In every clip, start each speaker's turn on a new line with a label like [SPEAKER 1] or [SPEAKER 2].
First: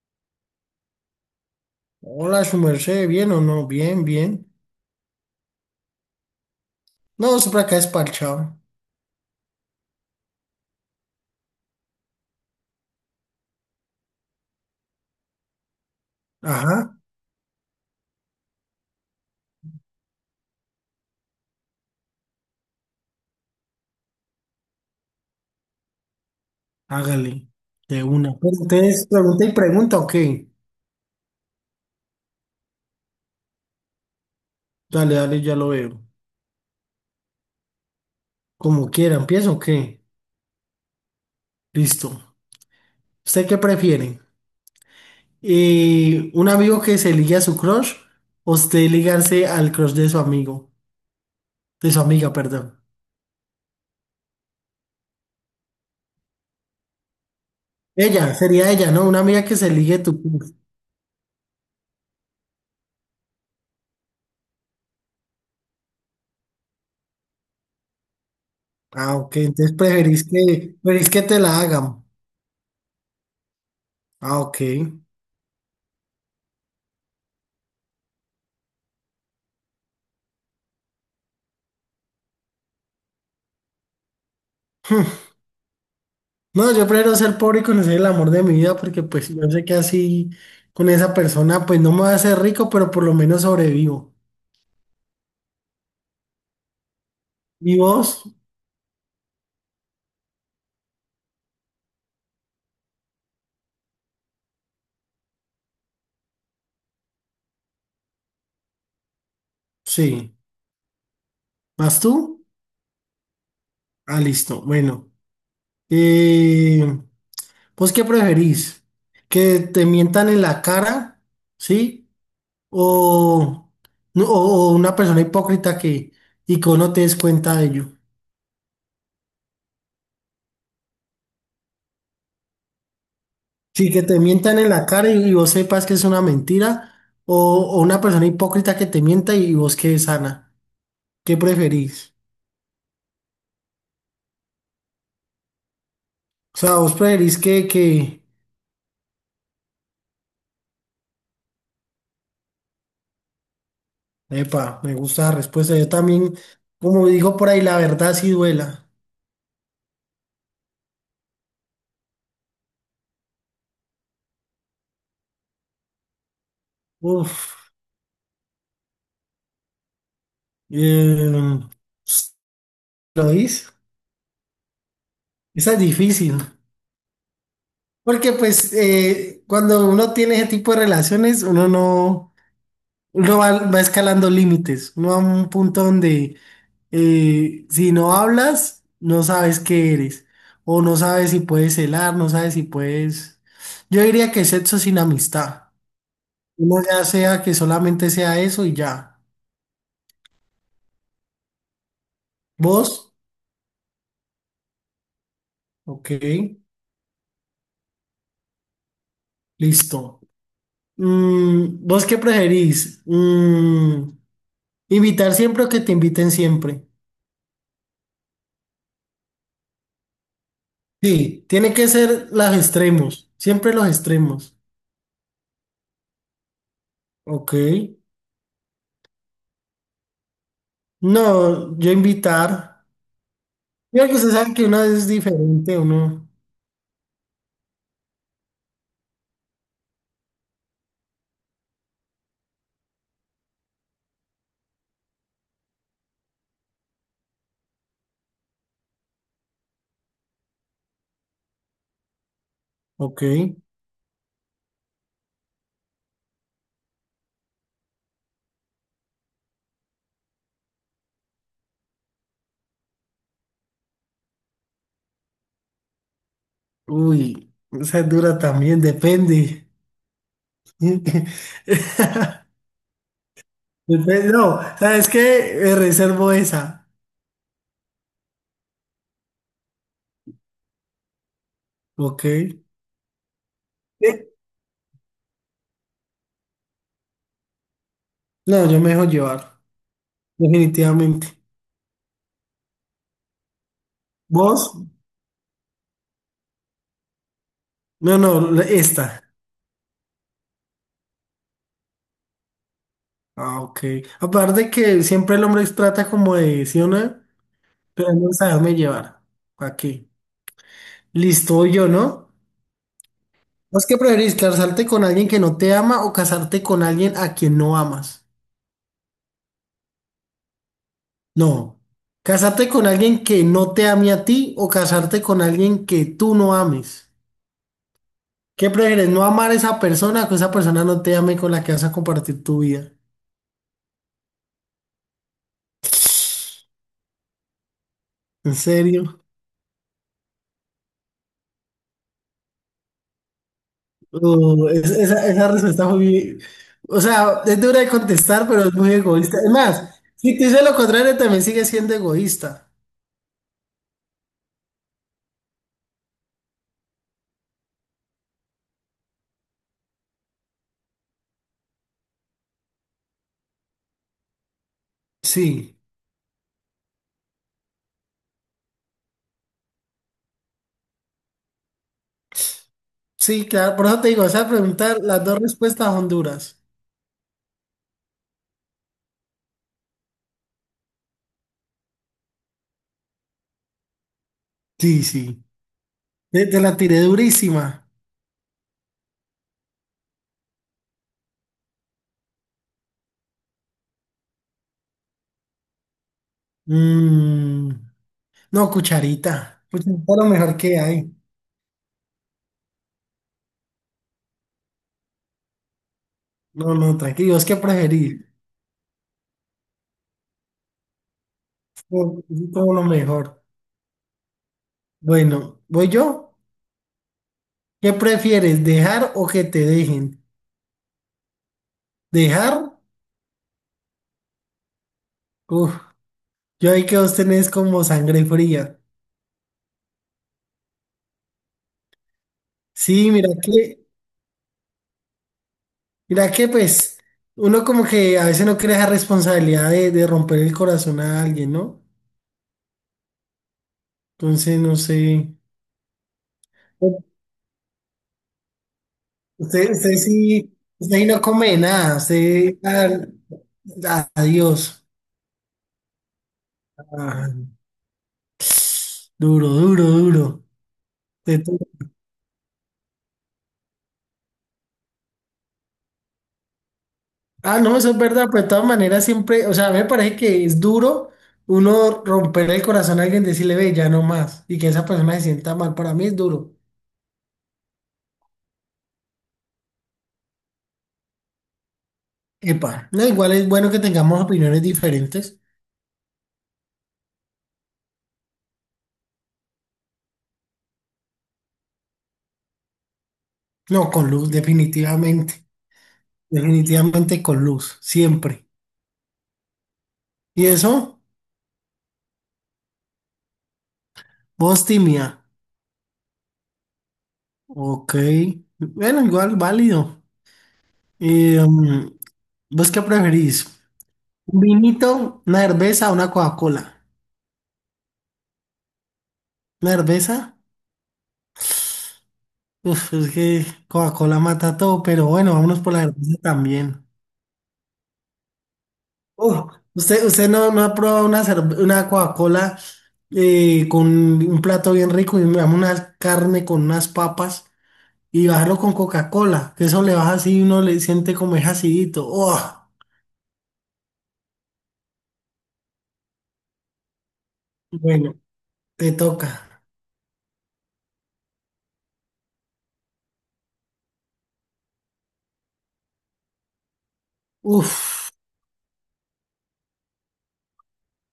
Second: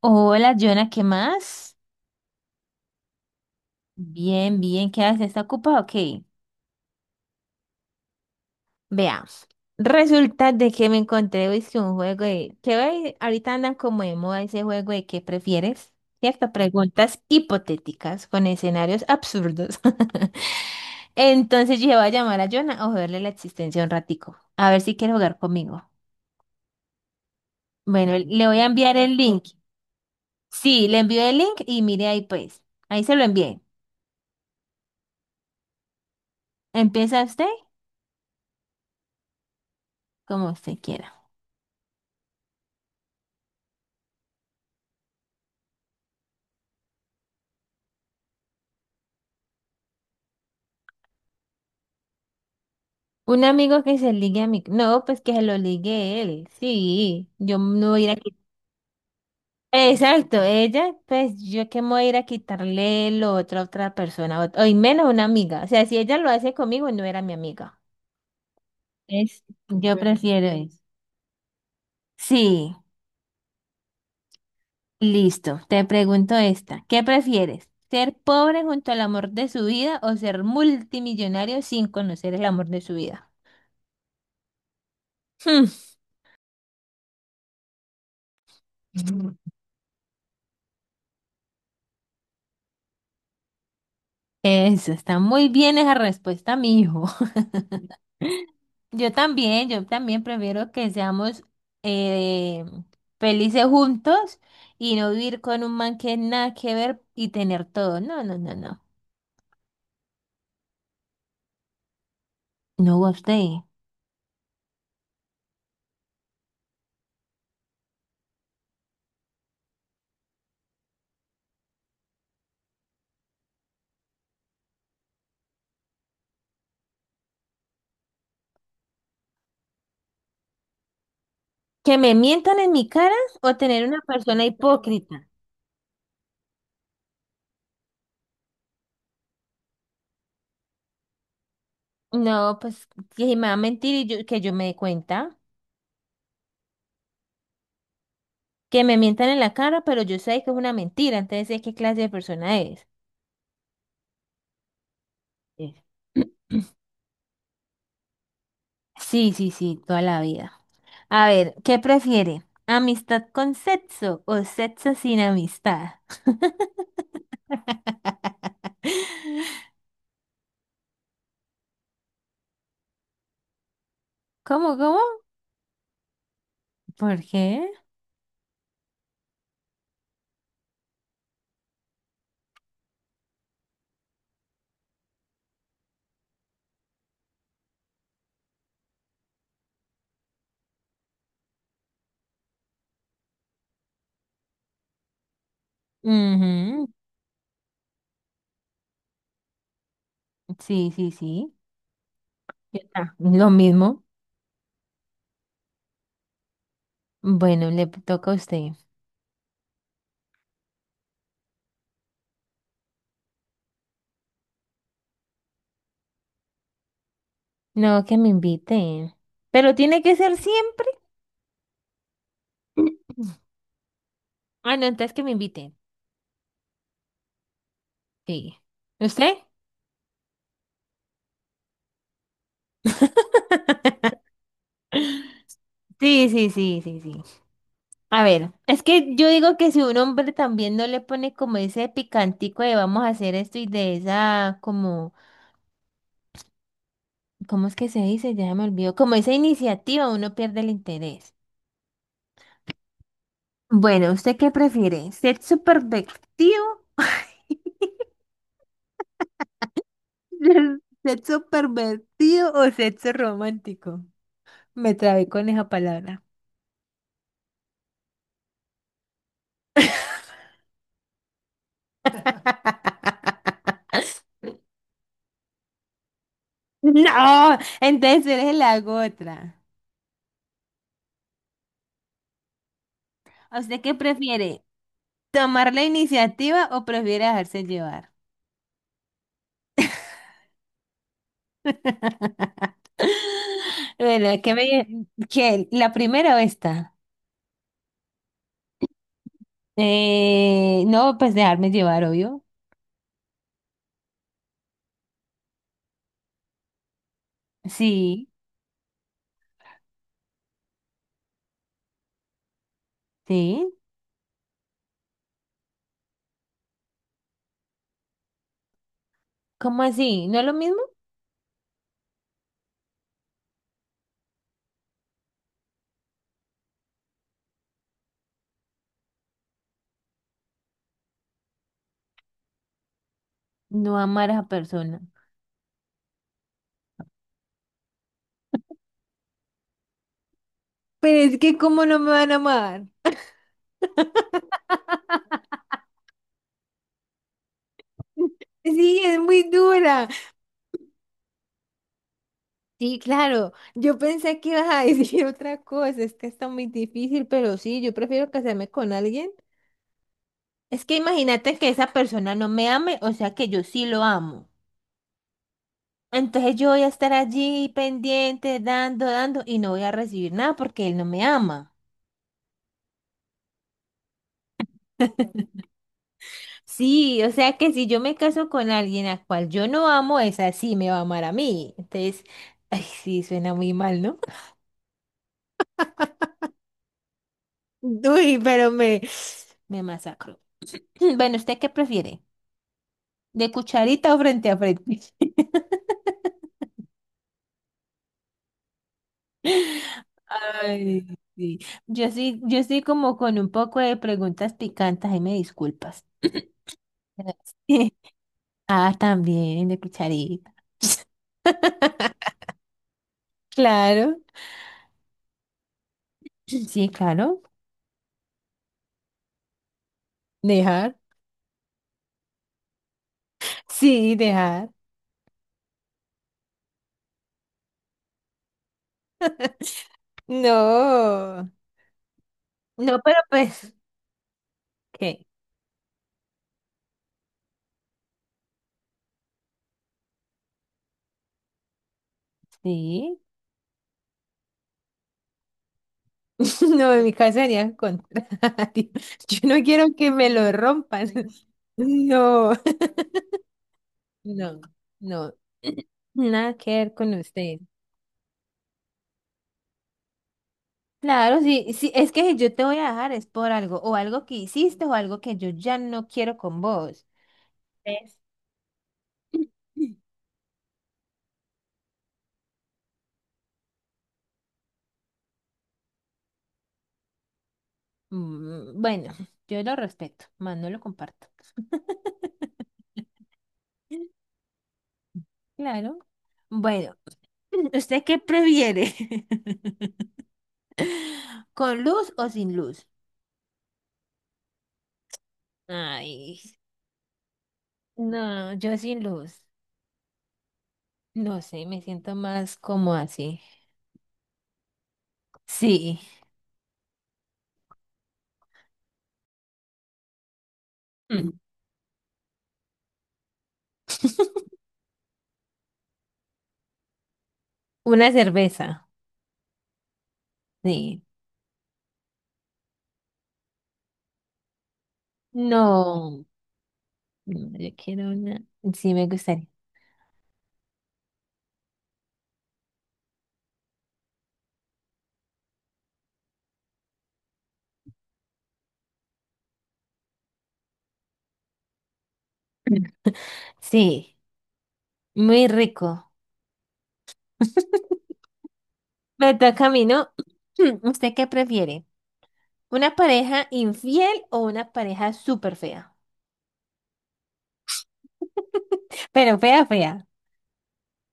[SPEAKER 1] Hola, Jonah, ¿qué más?
[SPEAKER 2] Hola, su merced, ¿bien o no? Bien, bien.
[SPEAKER 1] Bien, bien, ¿qué haces? ¿Está ocupado? Ok,
[SPEAKER 2] No, siempre acá es parchado.
[SPEAKER 1] veamos. Resulta de que me encontré hoy que hoy ahorita andan como de moda ese juego de ¿qué prefieres? ¿Cierto?
[SPEAKER 2] Ajá,
[SPEAKER 1] Preguntas hipotéticas con escenarios absurdos. Entonces yo voy a llamar a Jonah a joderle la existencia un ratico. A ver si quiere jugar conmigo.
[SPEAKER 2] hágale, de
[SPEAKER 1] Bueno,
[SPEAKER 2] una.
[SPEAKER 1] le
[SPEAKER 2] Pero
[SPEAKER 1] voy a enviar
[SPEAKER 2] ustedes
[SPEAKER 1] el link.
[SPEAKER 2] pregunta y pregunta, ok.
[SPEAKER 1] Sí, le envío el link y mire ahí pues. Ahí se lo envié.
[SPEAKER 2] Dale, dale, ya lo veo.
[SPEAKER 1] Empieza usted
[SPEAKER 2] Como quiera, ¿empiezo o qué?
[SPEAKER 1] como usted quiera.
[SPEAKER 2] Listo. ¿Usted qué prefiere? ¿Un amigo que se ligue a su crush o usted ligarse al crush de su amigo? De su amiga, perdón.
[SPEAKER 1] Un amigo que se ligue No, pues que se lo ligue él. Sí, yo no voy a ir a
[SPEAKER 2] Ella,
[SPEAKER 1] quitar.
[SPEAKER 2] sería ella, ¿no? Una amiga que se ligue a tu
[SPEAKER 1] Exacto,
[SPEAKER 2] crush.
[SPEAKER 1] ella, pues yo que me voy a ir a quitarle lo otro a otra persona, o, y menos una amiga. O sea, si ella lo hace conmigo, no era mi amiga.
[SPEAKER 2] Ah, ok,
[SPEAKER 1] Es, yo
[SPEAKER 2] entonces
[SPEAKER 1] Bueno, prefiero eso.
[SPEAKER 2] preferís que te la hagan.
[SPEAKER 1] Sí,
[SPEAKER 2] Ah, ok.
[SPEAKER 1] listo. Te pregunto esta. ¿Qué prefieres? ¿Ser pobre junto al amor de su vida o ser multimillonario sin conocer el amor de su vida? Hmm.
[SPEAKER 2] No, yo prefiero ser pobre y conocer el amor de mi vida porque pues yo sé que así con esa persona pues no me va a hacer rico, pero por lo menos sobrevivo.
[SPEAKER 1] Eso, está muy bien esa respuesta, mi hijo.
[SPEAKER 2] ¿Y vos?
[SPEAKER 1] Yo también prefiero que seamos eh, felices juntos y no vivir con un man que nada que ver y tener todo. No, no, no, no.
[SPEAKER 2] Sí. ¿Más tú?
[SPEAKER 1] No, usted.
[SPEAKER 2] Ah, listo. Bueno. Eh, ¿Vos qué preferís? ¿Que te mientan en la cara? ¿Sí? ¿O, o una persona hipócrita que y que vos no te des cuenta de ello?
[SPEAKER 1] ¿Que me mientan en mi cara o tener
[SPEAKER 2] Sí,
[SPEAKER 1] una
[SPEAKER 2] que te
[SPEAKER 1] persona
[SPEAKER 2] mientan en la cara
[SPEAKER 1] hipócrita?
[SPEAKER 2] y vos sepas que es una mentira, o, o una persona hipócrita que te mienta y vos quedes sana. ¿Qué preferís?
[SPEAKER 1] No, pues que si me va a mentir que yo me dé cuenta.
[SPEAKER 2] O sea, que...
[SPEAKER 1] Que me mientan en la cara, pero yo sé que es una mentira, entonces sé qué clase de persona es.
[SPEAKER 2] Epa, me gusta la
[SPEAKER 1] Eh,
[SPEAKER 2] respuesta. Yo también, como digo por ahí, la verdad sí duela.
[SPEAKER 1] Sí, sí, sí, toda la vida. A ver, ¿qué prefiere? ¿Amistad con sexo o sexo sin amistad?
[SPEAKER 2] Uf, eh, ¿Lo dices?
[SPEAKER 1] ¿Cómo, cómo?
[SPEAKER 2] Esa es difícil.
[SPEAKER 1] ¿Por qué?
[SPEAKER 2] Porque pues cuando uno tiene ese tipo de relaciones, uno no... va escalando límites, uno va a un punto donde si no hablas, no sabes qué eres, o no sabes si puedes celar, no sabes si puedes... Yo diría que sexo sin amistad, uno
[SPEAKER 1] Ujú.
[SPEAKER 2] ya sea que solamente sea eso y ya.
[SPEAKER 1] Sí, sí, sí. Ya
[SPEAKER 2] ¿Vos?
[SPEAKER 1] está, lo mismo.
[SPEAKER 2] Ok,
[SPEAKER 1] Bueno, le toca a usted.
[SPEAKER 2] listo. ¿Vos qué preferís? ¿Invitar siempre o que te inviten siempre?
[SPEAKER 1] No, que me inviten. Pero tiene que ser siempre.
[SPEAKER 2] Sí, tiene que ser los extremos, siempre los extremos.
[SPEAKER 1] Ah, no, entonces que me inviten.
[SPEAKER 2] Ok.
[SPEAKER 1] Sí. ¿Usted?
[SPEAKER 2] No, yo invitar. Mira que usted sabe que una es diferente,
[SPEAKER 1] Sí,
[SPEAKER 2] uno.
[SPEAKER 1] sí, sí, sí, sí. A ver, es que yo digo que si un hombre también no le pone como ese picantico de vamos a hacer esto y de esa como, ¿cómo es que se dice? Ya me olvidó, como esa iniciativa uno pierde el interés.
[SPEAKER 2] Ok.
[SPEAKER 1] Bueno, ¿usted qué prefiere? ¿Ser supervertido? ¿Sexo pervertido o sexo romántico? Me trabé con esa palabra.
[SPEAKER 2] Uy, esa es dura también, depende. Depende, no, ¿sabes qué? Me reservo esa.
[SPEAKER 1] No, entonces le hago otra.
[SPEAKER 2] Ok.
[SPEAKER 1] ¿A usted qué prefiere? ¿Tomar la iniciativa o prefiere dejarse llevar?
[SPEAKER 2] No, yo me dejo llevar, definitivamente.
[SPEAKER 1] Bueno,
[SPEAKER 2] ¿Vos?
[SPEAKER 1] qué, la primera o esta?
[SPEAKER 2] No, no, esta.
[SPEAKER 1] No, pues dejarme llevar, obvio.
[SPEAKER 2] Ah, ok. Aparte que siempre el hombre trata como de, ¿sí o no? Pero
[SPEAKER 1] Sí,
[SPEAKER 2] no saberme llevar. Aquí. Listo, voy yo, ¿no?
[SPEAKER 1] sí.
[SPEAKER 2] ¿Vos qué preferís, casarte con alguien que no te ama o casarte con alguien a quien no amas?
[SPEAKER 1] ¿Cómo así? ¿No es lo mismo?
[SPEAKER 2] No. ¿Casarte con alguien que no te ame a ti o casarte con alguien que tú no ames? ¿Qué prefieres, no amar a esa persona o que esa persona no te ame con la que vas a compartir tu vida?
[SPEAKER 1] No amar a esa persona.
[SPEAKER 2] ¿En serio?
[SPEAKER 1] Pero es que ¿cómo no me van a amar?
[SPEAKER 2] Esa respuesta fue muy... O sea, es dura de contestar, pero es muy
[SPEAKER 1] Sí, es
[SPEAKER 2] egoísta.
[SPEAKER 1] muy
[SPEAKER 2] Es más,
[SPEAKER 1] dura.
[SPEAKER 2] si te dice lo contrario, también sigue siendo egoísta.
[SPEAKER 1] Sí, claro. Yo pensé que ibas a decir otra cosa. Es que está muy difícil, pero sí, yo prefiero casarme con alguien. Es que imagínate que esa persona no me ame, o sea que yo sí lo amo.
[SPEAKER 2] Sí,
[SPEAKER 1] Entonces yo voy a estar allí pendiente, dando, dando, y no voy a recibir nada porque él no me ama.
[SPEAKER 2] sí, claro. Por eso te digo, esa pregunta, las dos respuestas son duras.
[SPEAKER 1] Sí, o sea que si yo me caso con alguien a cual yo no amo, esa sí me va a amar a mí. Entonces, ay, sí, suena muy mal, ¿no?
[SPEAKER 2] Sí, sí. Te la tiré durísima.
[SPEAKER 1] Uy, pero me masacro. Bueno, ¿usted qué prefiere? ¿De cucharita o frente a frente?
[SPEAKER 2] Mm, no, cucharita. Cucharita es lo mejor que
[SPEAKER 1] Ay,
[SPEAKER 2] hay.
[SPEAKER 1] sí. Yo sí como con un poco de preguntas picantes, ahí me disculpas.
[SPEAKER 2] No, no, tranquilo. ¿Vos qué preferís?
[SPEAKER 1] Ah, también, de cucharita.
[SPEAKER 2] Como, como lo mejor.
[SPEAKER 1] Claro,
[SPEAKER 2] Bueno, ¿voy yo?
[SPEAKER 1] sí, claro.
[SPEAKER 2] ¿Qué prefieres, dejar o que te dejen?
[SPEAKER 1] Dejar.
[SPEAKER 2] ¿Dejar?
[SPEAKER 1] Sí, dejar.
[SPEAKER 2] Uf, yo ahí que vos tenés como sangre fría.
[SPEAKER 1] No, no,
[SPEAKER 2] Sí,
[SPEAKER 1] pero pues, ¿qué?
[SPEAKER 2] mira que pues, uno como que a veces no quiere esa responsabilidad de romper el corazón a alguien, ¿no?
[SPEAKER 1] Sí.
[SPEAKER 2] Entonces, no sé.
[SPEAKER 1] No, en mi caso sería al contrario. Yo no quiero
[SPEAKER 2] Usted
[SPEAKER 1] que me lo
[SPEAKER 2] sí, usted ahí
[SPEAKER 1] rompan.
[SPEAKER 2] no come nada,
[SPEAKER 1] No,
[SPEAKER 2] usted, ah,
[SPEAKER 1] no,
[SPEAKER 2] adiós.
[SPEAKER 1] no. Nada que ver con
[SPEAKER 2] Ah,
[SPEAKER 1] usted.
[SPEAKER 2] duro, duro, duro. De
[SPEAKER 1] Claro,
[SPEAKER 2] to-
[SPEAKER 1] sí, sí, es que si yo te voy a dejar es por algo, o algo que hiciste, o algo que yo ya no quiero con vos.
[SPEAKER 2] Ah, no, eso es
[SPEAKER 1] ¿Ves?
[SPEAKER 2] verdad, pero de todas maneras siempre, o sea, a mí me parece que es duro uno romper el corazón a alguien, decirle, ve, ya no más, y que esa persona se sienta mal, para mí es duro.
[SPEAKER 1] Bueno, yo lo respeto, más no lo comparto.
[SPEAKER 2] Epa, no, igual es bueno que tengamos opiniones diferentes.
[SPEAKER 1] Claro. Bueno, ¿usted qué prefiere? ¿Con luz o sin luz?
[SPEAKER 2] No, con luz, definitivamente,
[SPEAKER 1] Ay,
[SPEAKER 2] definitivamente con luz, siempre.
[SPEAKER 1] no, yo sin luz.
[SPEAKER 2] ¿Y eso?
[SPEAKER 1] No sé, me siento más como así.
[SPEAKER 2] Vos, timia.
[SPEAKER 1] Sí,
[SPEAKER 2] Ok, bueno, igual válido.
[SPEAKER 1] Mm.
[SPEAKER 2] Eh, mm, ¿Vos qué preferís? ¿Un vinito, una cerveza o una Coca-Cola?
[SPEAKER 1] una cerveza.
[SPEAKER 2] ¿Una cerveza?
[SPEAKER 1] Sí.
[SPEAKER 2] Uf, es que Coca-Cola mata todo, pero bueno, vámonos por la cerveza
[SPEAKER 1] No.
[SPEAKER 2] también.
[SPEAKER 1] No, yo quiero una. Sí, me gustaría.
[SPEAKER 2] Usted no ha probado una Coca-Cola con un plato bien rico y digamos, una carne con unas papas y bajarlo con Coca-Cola? Que eso le baja así y uno le siente como es acidito. Oh,
[SPEAKER 1] Sí, muy rico.
[SPEAKER 2] bueno, te
[SPEAKER 1] Me
[SPEAKER 2] toca.
[SPEAKER 1] toca a mí, ¿no? ¿Usted qué prefiere? ¿Una pareja infiel o una pareja súper fea?
[SPEAKER 2] Uf,
[SPEAKER 1] Pero fea, fea.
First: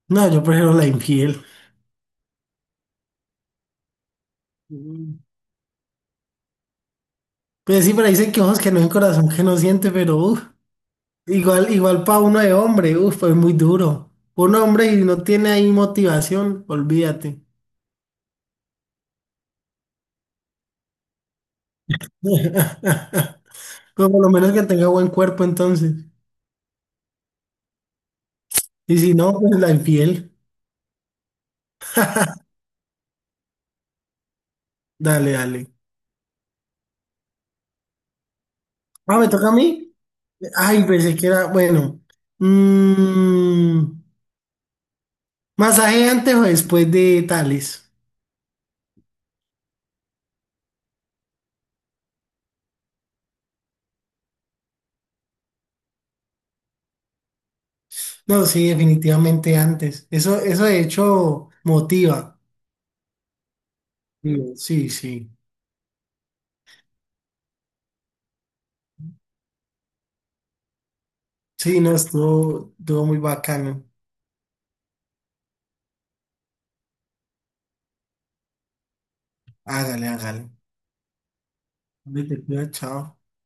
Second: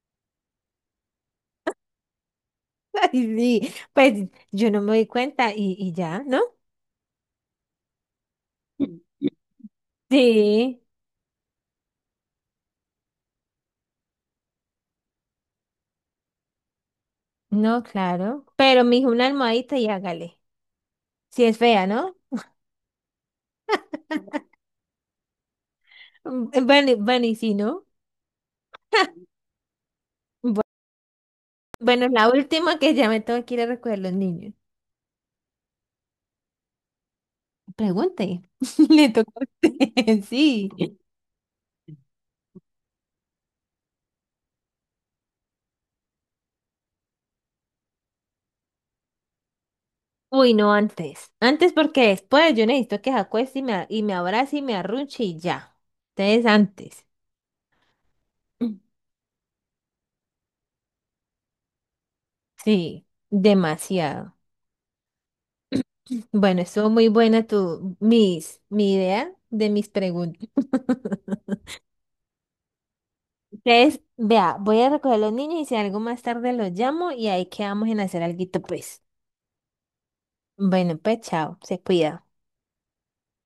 [SPEAKER 2] no, yo prefiero la infiel.
[SPEAKER 1] Ay, sí, pues yo no me doy cuenta y ya, ¿no?
[SPEAKER 2] Pues sí, pero dicen que ojos que no ven, corazón que no siente, pero uf,
[SPEAKER 1] Sí,
[SPEAKER 2] igual, igual para uno de hombre, uf, pues muy duro. Un hombre y no tiene ahí motivación, olvídate.
[SPEAKER 1] no, claro. Pero me dijo una almohadita y hágale. Si es fea, ¿no?
[SPEAKER 2] Pero por lo menos que tenga buen cuerpo entonces.
[SPEAKER 1] Bueno, bueno, y si no.
[SPEAKER 2] Y si no, pues la infiel.
[SPEAKER 1] Bueno, la última que ya me tengo que ir a recoger los niños.
[SPEAKER 2] Dale, dale.
[SPEAKER 1] Pregunte, le
[SPEAKER 2] Ah, ¿me
[SPEAKER 1] tocó a
[SPEAKER 2] toca a mí?
[SPEAKER 1] usted, sí.
[SPEAKER 2] Ay, pensé que era, bueno. Mm, ¿Masaje antes o después de tales?
[SPEAKER 1] Uy, no antes. Antes porque después yo necesito que se acueste y me abrace y me arrunche y ya. Entonces antes.
[SPEAKER 2] No, sí, definitivamente antes. Eso de hecho motiva.
[SPEAKER 1] Sí, demasiado.
[SPEAKER 2] Sí, sí.
[SPEAKER 1] Bueno, estuvo muy buena mi idea de mis preguntas.
[SPEAKER 2] Sí, no, estuvo, estuvo muy bacano.
[SPEAKER 1] Entonces, vea, voy a recoger a los niños y si algo más tarde los llamo y ahí quedamos en hacer alguito, pues.
[SPEAKER 2] Hágale, hágale.
[SPEAKER 1] Bueno, pues chao, se cuida.
[SPEAKER 2] Vete, cuida, chao.